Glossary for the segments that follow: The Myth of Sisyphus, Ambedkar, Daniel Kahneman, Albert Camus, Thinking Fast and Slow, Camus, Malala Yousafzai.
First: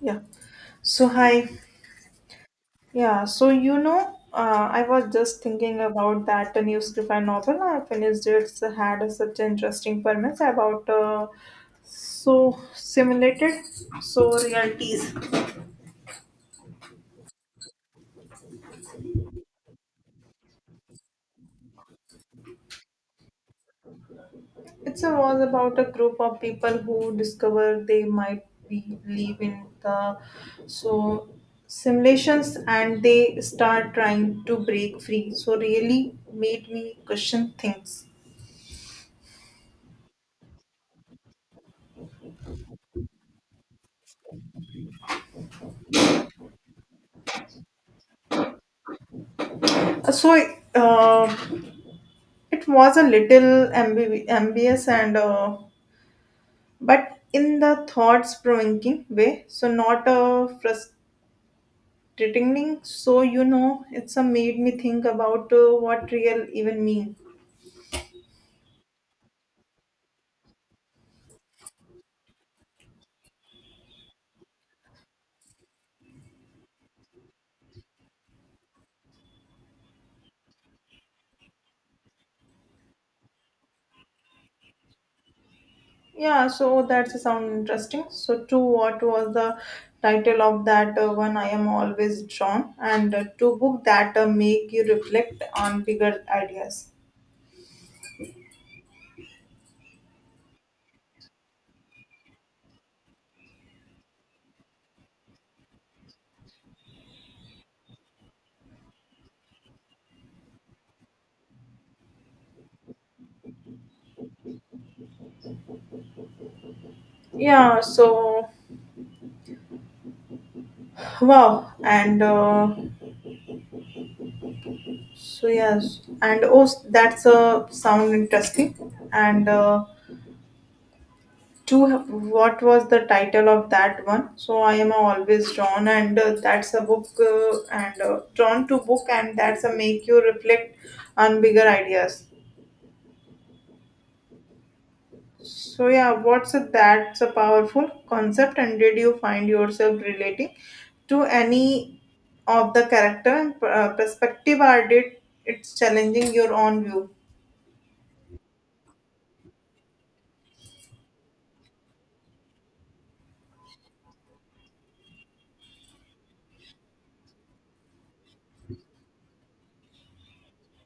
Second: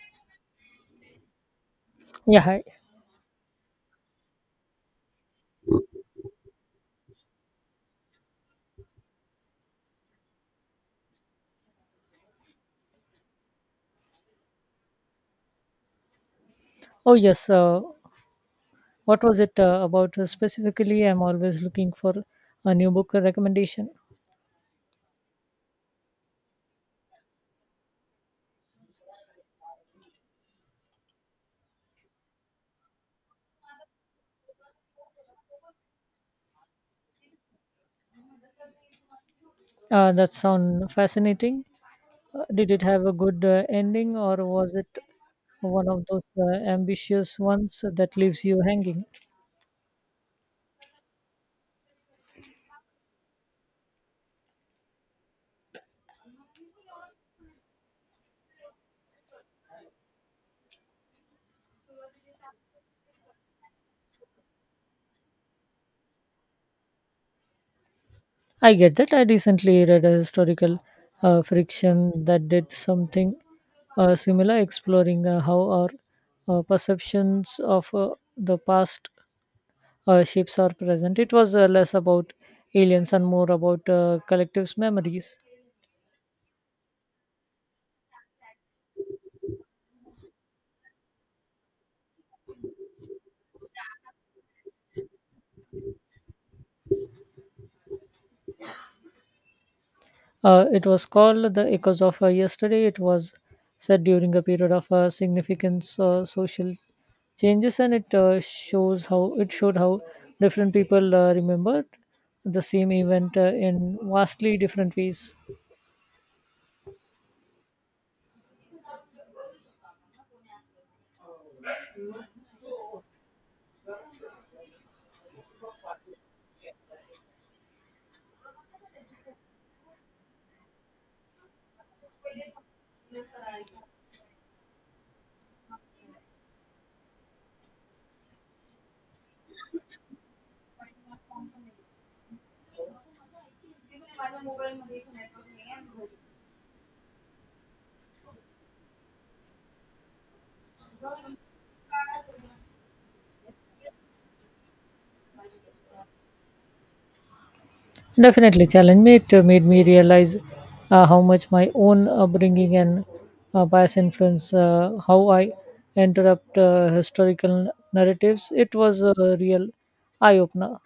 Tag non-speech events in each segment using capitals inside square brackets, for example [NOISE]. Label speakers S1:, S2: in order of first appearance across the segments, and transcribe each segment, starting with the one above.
S1: Yeah. So hi.
S2: Yeah, hi.
S1: Yeah. I was just thinking about that new sci-fi novel I finished. It's had such interesting premise about so simulated realities.
S2: Oh, yes. What was it about specifically? I'm always looking for a new book recommendation.
S1: It was about a group of people who discover they might be live in the so simulations and they start trying to break free. So really made me question things.
S2: That sound fascinating. Did it have a good ending, or was it one of those ambitious ones that leaves you hanging?
S1: So, uh, It was a little ambiguous but in the thoughts provoking way, so not a frustrating. So it's a made me think about what real even mean.
S2: I get that. I recently read a historical fiction that did something similar, exploring how our perceptions of the past shapes are present. It was less about aliens and more about collective's memories.
S1: Yeah, so that's a sound interesting. So, to what was the title of that one I am always drawn, and to book that make you reflect on bigger ideas.
S2: It was called the Echoes of Yesterday. It was set during a period of significant social changes, and it shows how it showed how different people remembered the same event in vastly different ways.
S1: Yeah, so wow, and So yes, and oh, That's a sound interesting. And Two, what was the title of that one? So I am always drawn, and that's a book, and drawn to book, and that's a make you reflect on bigger ideas. That's a powerful concept, and did you find yourself relating to any of the character and perspective, or did it's challenging your own view?
S2: Definitely, challenge me. It made me realize how much my own upbringing and bias influence how I interrupt historical narratives. It was a real eye opener.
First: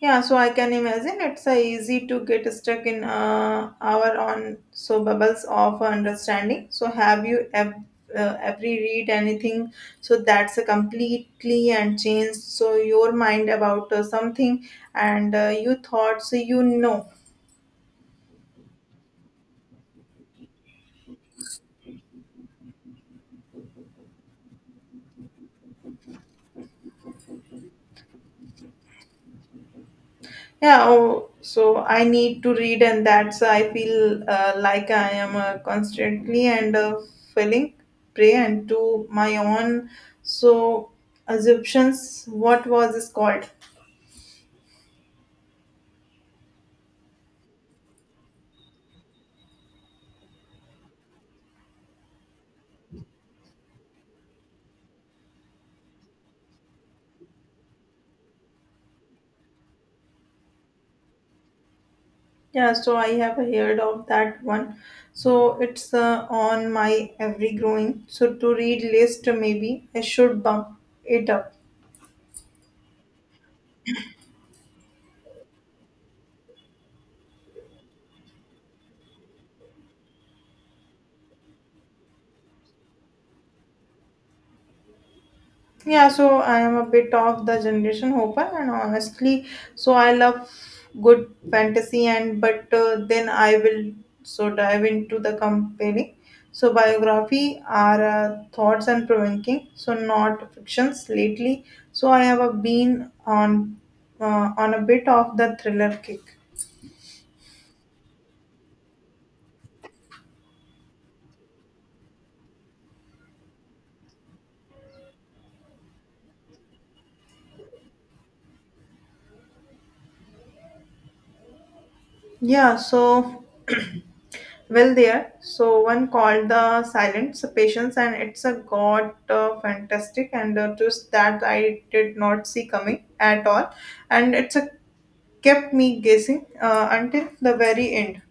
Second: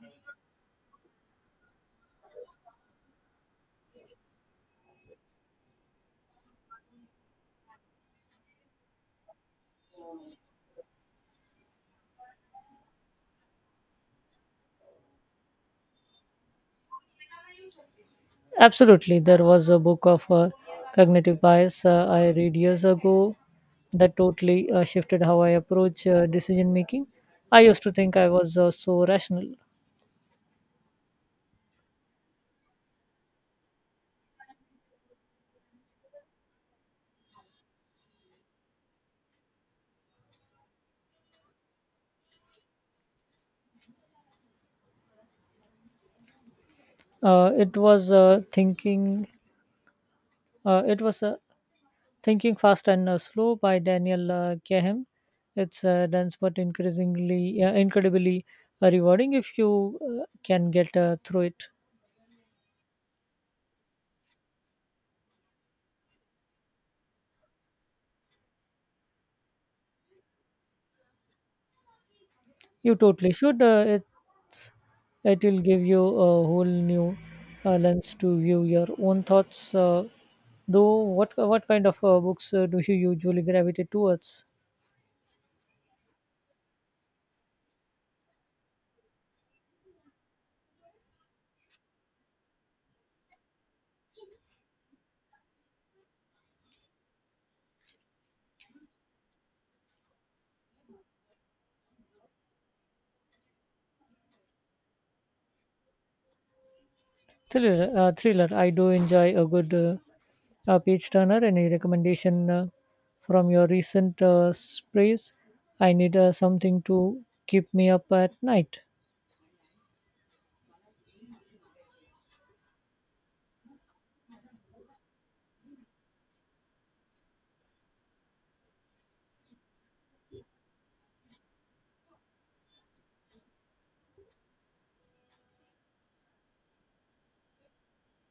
S1: Yeah, so I can imagine it's easy to get stuck in our own bubbles of understanding. So have ever read anything that's a completely and changed your mind about something and you thought.
S2: Absolutely, there was a book of cognitive bias I read years ago that totally shifted how I approach decision making. I used to think I was so rational.
S1: Yeah, oh, so I need to read, and that's I feel like I am constantly and falling prey and to my own so assumptions. What was this called?
S2: Uh, it was uh, thinking. It was Thinking Fast and Slow by Daniel Kahem. It's dense but increasingly, incredibly rewarding if you can get through it.
S1: Yeah, so I have heard of that one. So it's on my every growing. So to read list, maybe I should bump it up.
S2: You totally should. It's, it will give you a whole new lens to view your own thoughts. What kind of books do you usually gravitate towards?
S1: Yeah, so I am a bit of the generation hopper, and honestly, so I love good fantasy, and but then I will dive into the compelling. So biography are thoughts and provoking, so not fictions lately. So I have been on a bit of the thriller kick.
S2: Thriller. I do enjoy a good page turner. Any recommendation from your recent sprays? I need something to keep me up at night.
S1: Yeah, so [CLEARS THROAT] well there. So one called the silence Patience, and it's a god fantastic and twist that I did not see coming at all, and it's a kept me guessing until the very end.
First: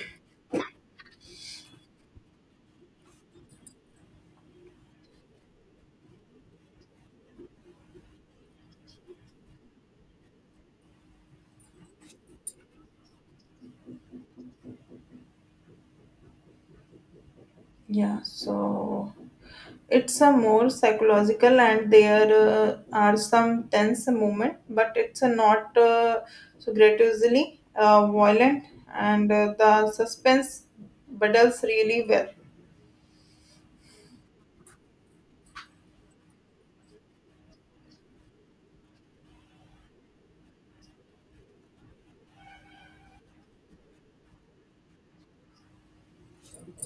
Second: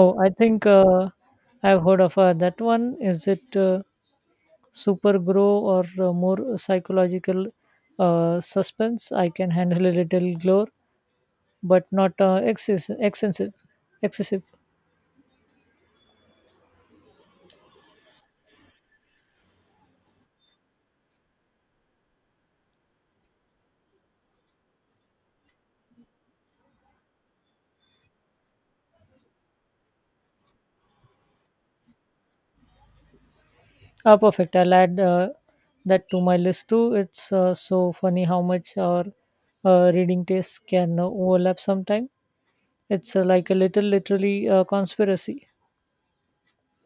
S2: Oh, I think I've heard of that one. Is it super grow or more psychological suspense? I can handle a little gore, but not excessive. excessive
S1: Yeah, so it's a more psychological, and there are some tense moment, but it's a not gratuitously violent, and the suspense builds really well.
S2: Oh, perfect. I'll add that to my list too. It's so funny how much our reading tastes can overlap sometime. It's like a little, literally, conspiracy.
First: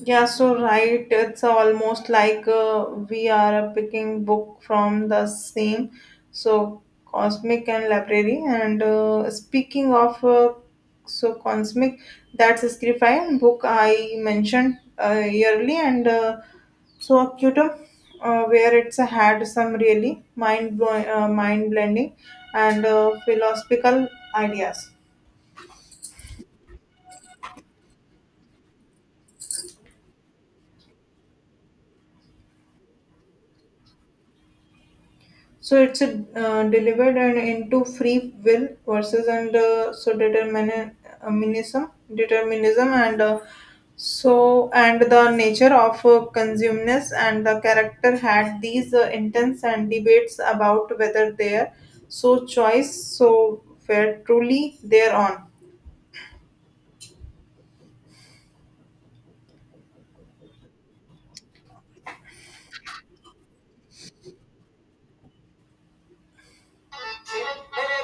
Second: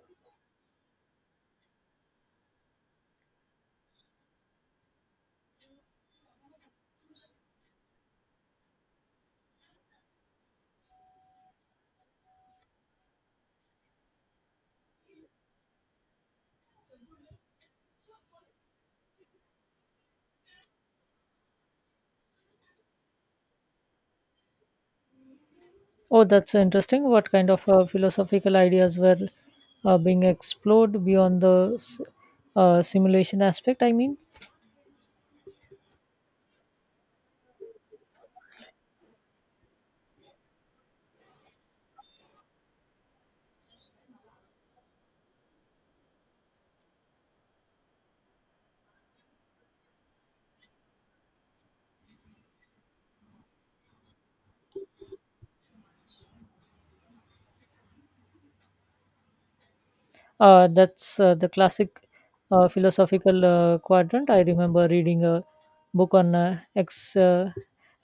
S1: Yeah, so right. It's almost like we are picking book from the same, cosmic and library. And Speaking of cosmic, that's Scrify book I mentioned early, and so Acutum, where it's had some really mind blending and philosophical ideas.
S2: Oh, that's interesting. What kind of philosophical ideas were being explored beyond the simulation aspect? I mean,
S1: So it's a, delivered and into free will versus and so determinism and the nature of consumeness and the character had these intense and debates about whether their choice were truly their own.
S2: That's the classic philosophical quadrant. I remember reading a book on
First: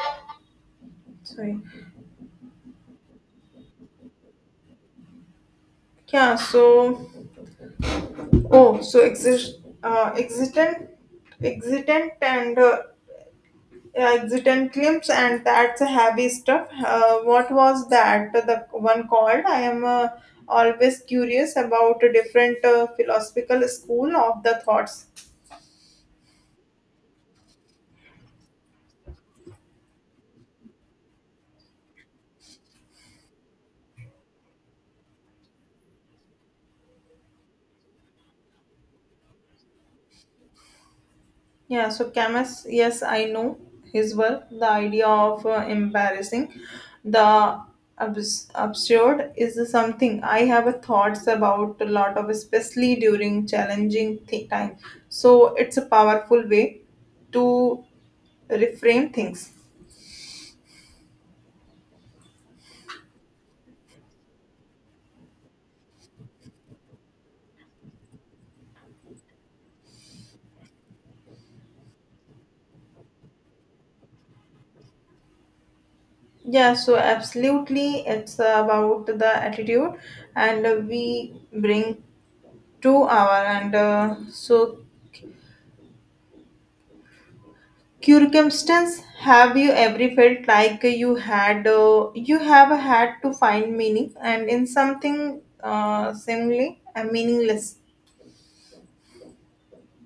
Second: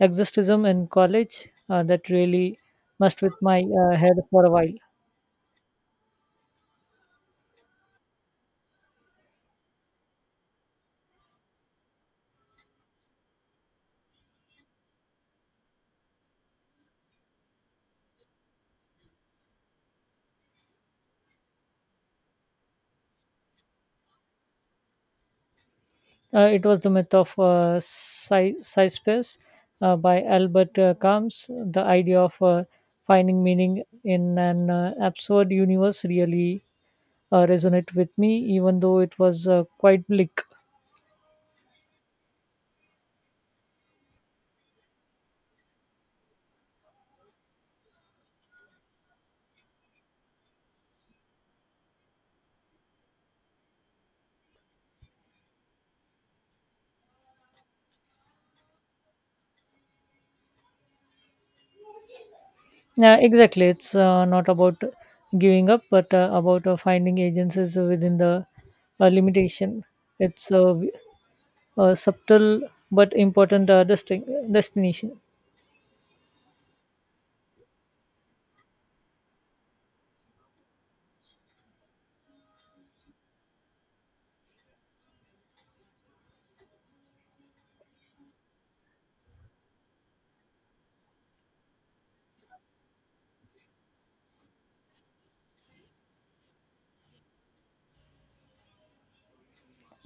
S2: existism in college
S1: Sorry.
S2: that really messed with my head for a while.
S1: Yeah, so oh, so exist, existent, existent, and Exit and clips and that's a heavy stuff. What was that? The one called? I am always curious about a different philosophical school of the thoughts.
S2: It was The Myth of Cyphers by Albert Camus. The idea of finding meaning in an absurd universe really resonated with me, even though it was quite bleak.
S1: Yeah, so Camus, yes, I know his work. The idea of embarrassing the absurd is something I have a thoughts about a lot of, especially during challenging time. So it's a powerful way to reframe things.
S2: Yeah, exactly. It's not about giving up, but about finding agencies within the limitation. It's a, w- a subtle but important destination.
S1: Yeah, so absolutely, it's about the attitude and we bring to our and so circumstance. Have you ever felt like you had you have had to find meaning and in something seemingly meaningless?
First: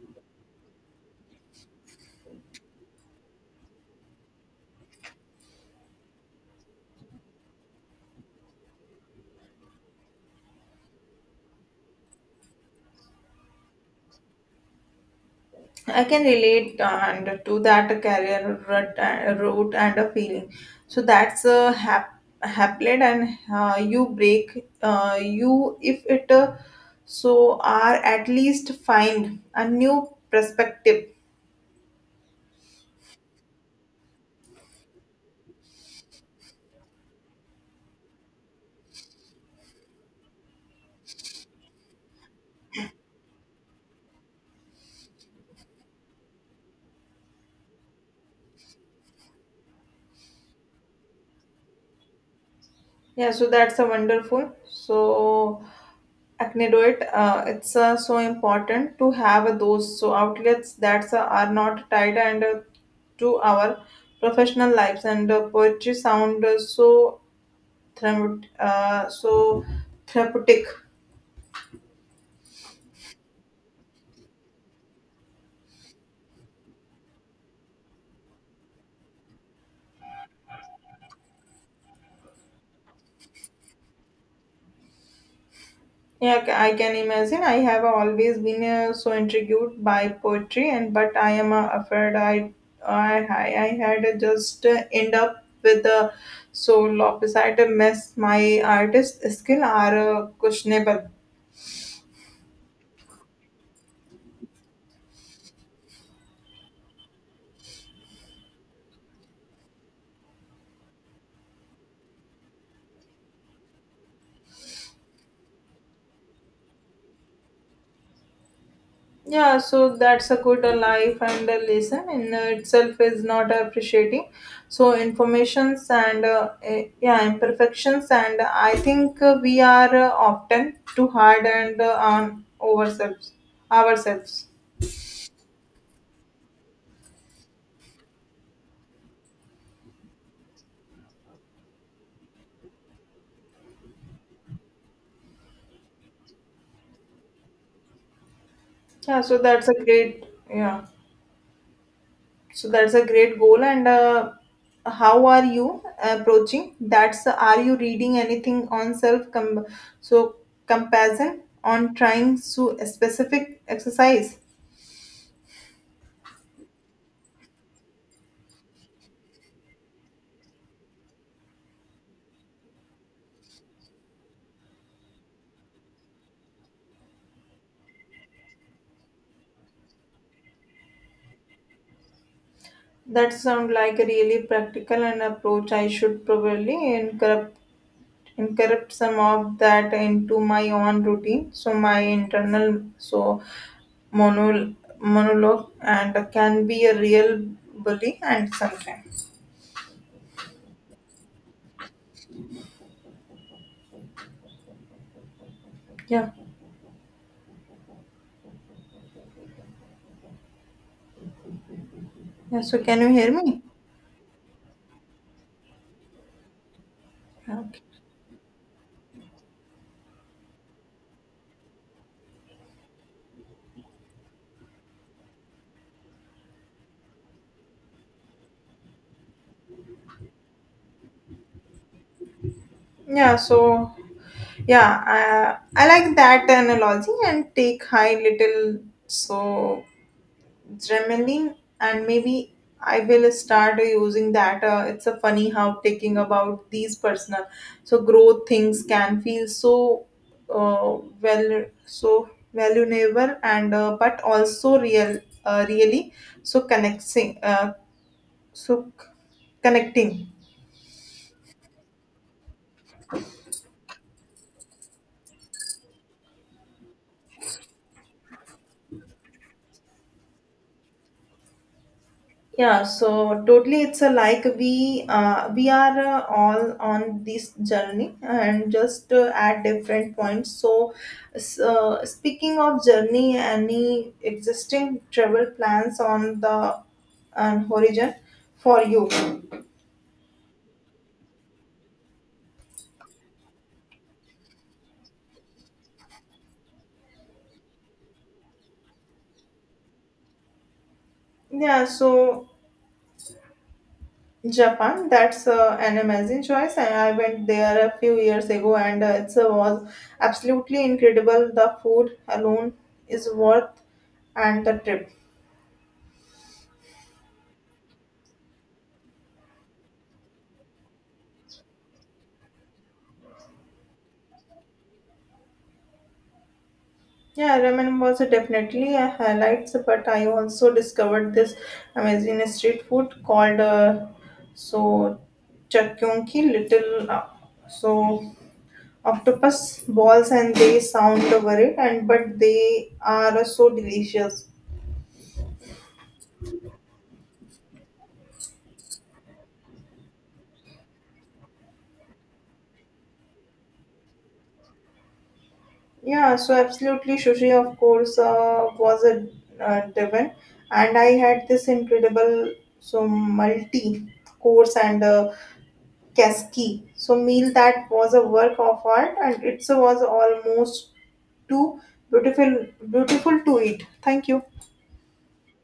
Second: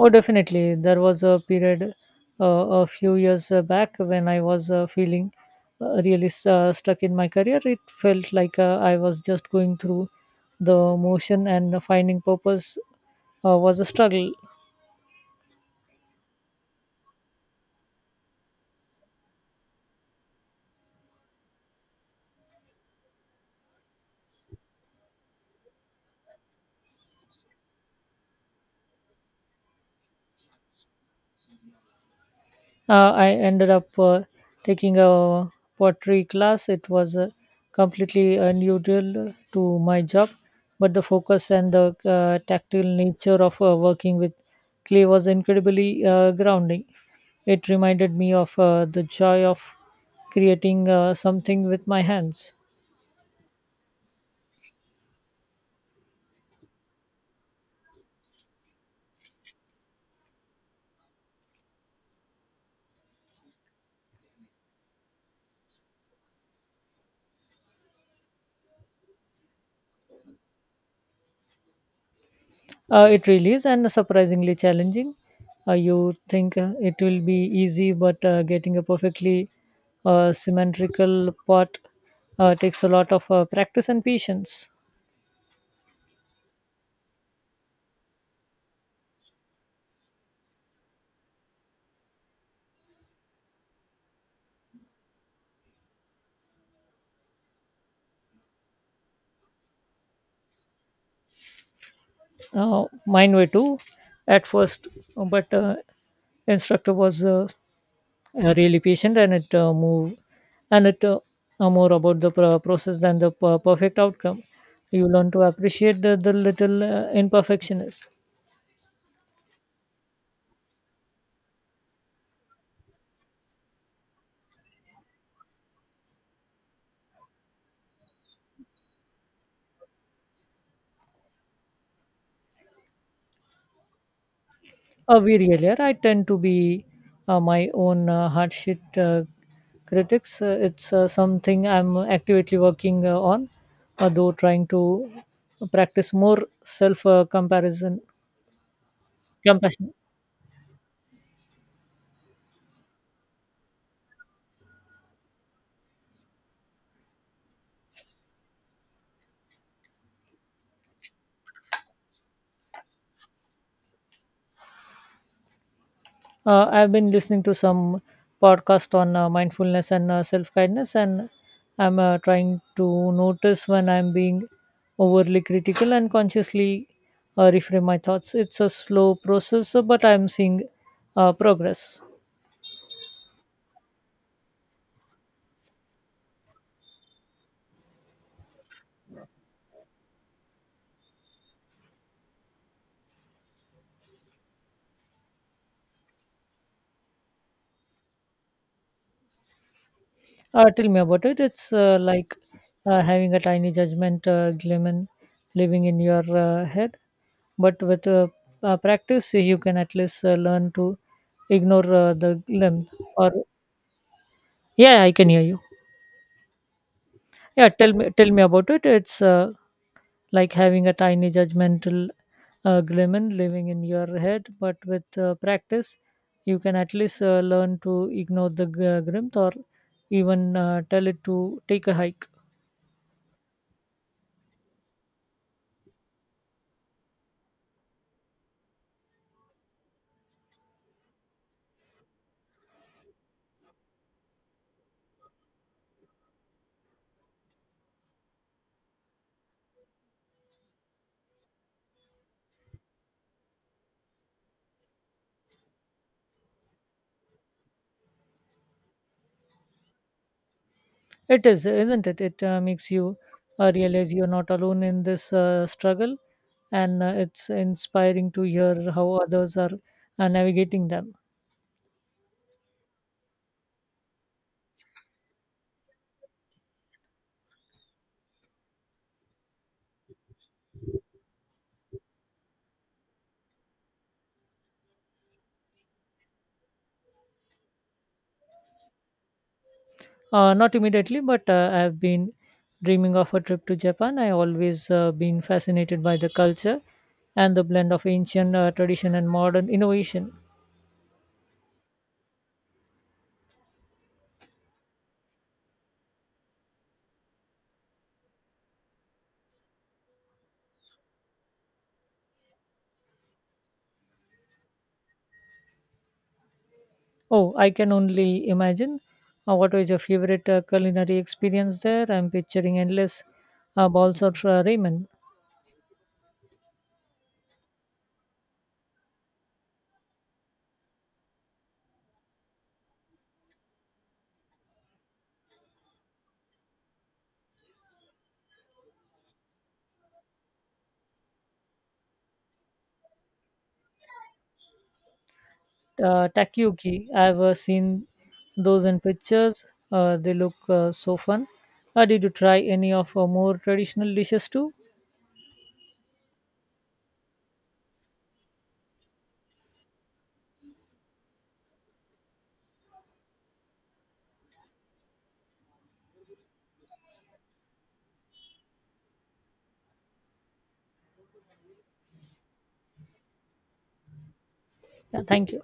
S2: Oh, definitely. There was a period a few years back when I was feeling stuck in my career. It felt like I was just going through the motion, and finding purpose was a struggle.
S1: I can relate and to that route and a feeling. So that's a haplet and you break you if it are at least find a new perspective.
S2: I ended up taking a pottery class. It was completely unusual to my job, but the focus and the tactile nature of working with clay was incredibly grounding. It reminded me of the joy of creating something with my hands.
S1: Yeah, so that's a wonderful. So acnedoid it's important to have those outlets that are not tied and to our professional lives and poetry sound Thrum- uh, so therapeutic.
S2: It really is, and surprisingly challenging. You think it will be easy, but getting a perfectly symmetrical pot takes a lot of practice and patience.
S1: Yeah, I can imagine. I have always been so intrigued by poetry, and but I am afraid I had just end up with a lopsided mess. My artist skill are questionable.
S2: Mine were too at first, but instructor was really patient, and it moved, and it more about the process than the perfect outcome. You learn to appreciate the little imperfections.
S1: Yeah, so that's a good life and a lesson in itself is not appreciating. So informations yeah imperfections and I think we are often too hard and on ourselves.
S2: A very earlier, I tend to be my own hard shit critics. It's something I'm actively working on, though trying to practice more self comparison
S1: Yeah, so that's a
S2: compassion.
S1: great yeah. So that's a great goal and how are you approaching? That's are you reading anything on self com- so comparison on trying so specific exercise?
S2: I've been listening to some podcast on mindfulness and self kindness, and I'm trying to notice when I'm being overly critical and consciously reframe my thoughts. It's a slow process, but I'm seeing progress.
S1: That sounds like a really practical an approach. I should probably incorporate some of that into my own routine, so my internal mono, monologue and can be a real bully and sometimes.
S2: Tell me about it. It's like having a tiny judgment lemon living in your
S1: Yeah.
S2: head, but with practice, you can at least learn to ignore the
S1: Yeah. So
S2: lemon.
S1: can you hear
S2: Or
S1: me?
S2: yeah, I can hear you.
S1: Yeah,
S2: Yeah,
S1: okay.
S2: tell me about it. It's like having a tiny judgmental lemon living in your head, but with practice, you can at least learn to ignore the grimt or even tell it to take a hike.
S1: Yeah. So yeah, I like that analogy and take high little so Dremeling, and maybe I will start using that. It's a funny how taking about these personal, so growth things can feel so so valuable and but also real, really connecting, so c- connecting.
S2: It is, isn't it? It makes you realize you're not alone in this struggle, and it's inspiring to hear how others are navigating them.
S1: Yeah, so totally, it's a like we are all on this journey and just at different points. So, speaking of journey, any existing travel plans on the horizon for you?
S2: Not immediately, but I've been dreaming of a trip to Japan. I always been fascinated by the culture and the blend of ancient tradition and modern innovation.
S1: Yeah, so Japan, that's an amazing choice. And I went there a few years ago, and it was absolutely incredible. The food alone is worth and the trip.
S2: Oh, I can only imagine. What was your favorite culinary experience there? I'm picturing endless balls of ramen.
S1: Yeah, ramen was definitely a highlight, but I also discovered this amazing street food called so chakyong little so octopus balls, and they sound worried, and but they are so delicious.
S2: Takoyaki. I've seen those in pictures. They look so fun. Did you try any of more traditional dishes too?
S1: Yeah, so absolutely sushi, of course, was a driven, and I had this incredible multi course and Keski. So meal that was a work of art and it was almost too beautiful to eat. Thank you.
S2: Yeah, thank you.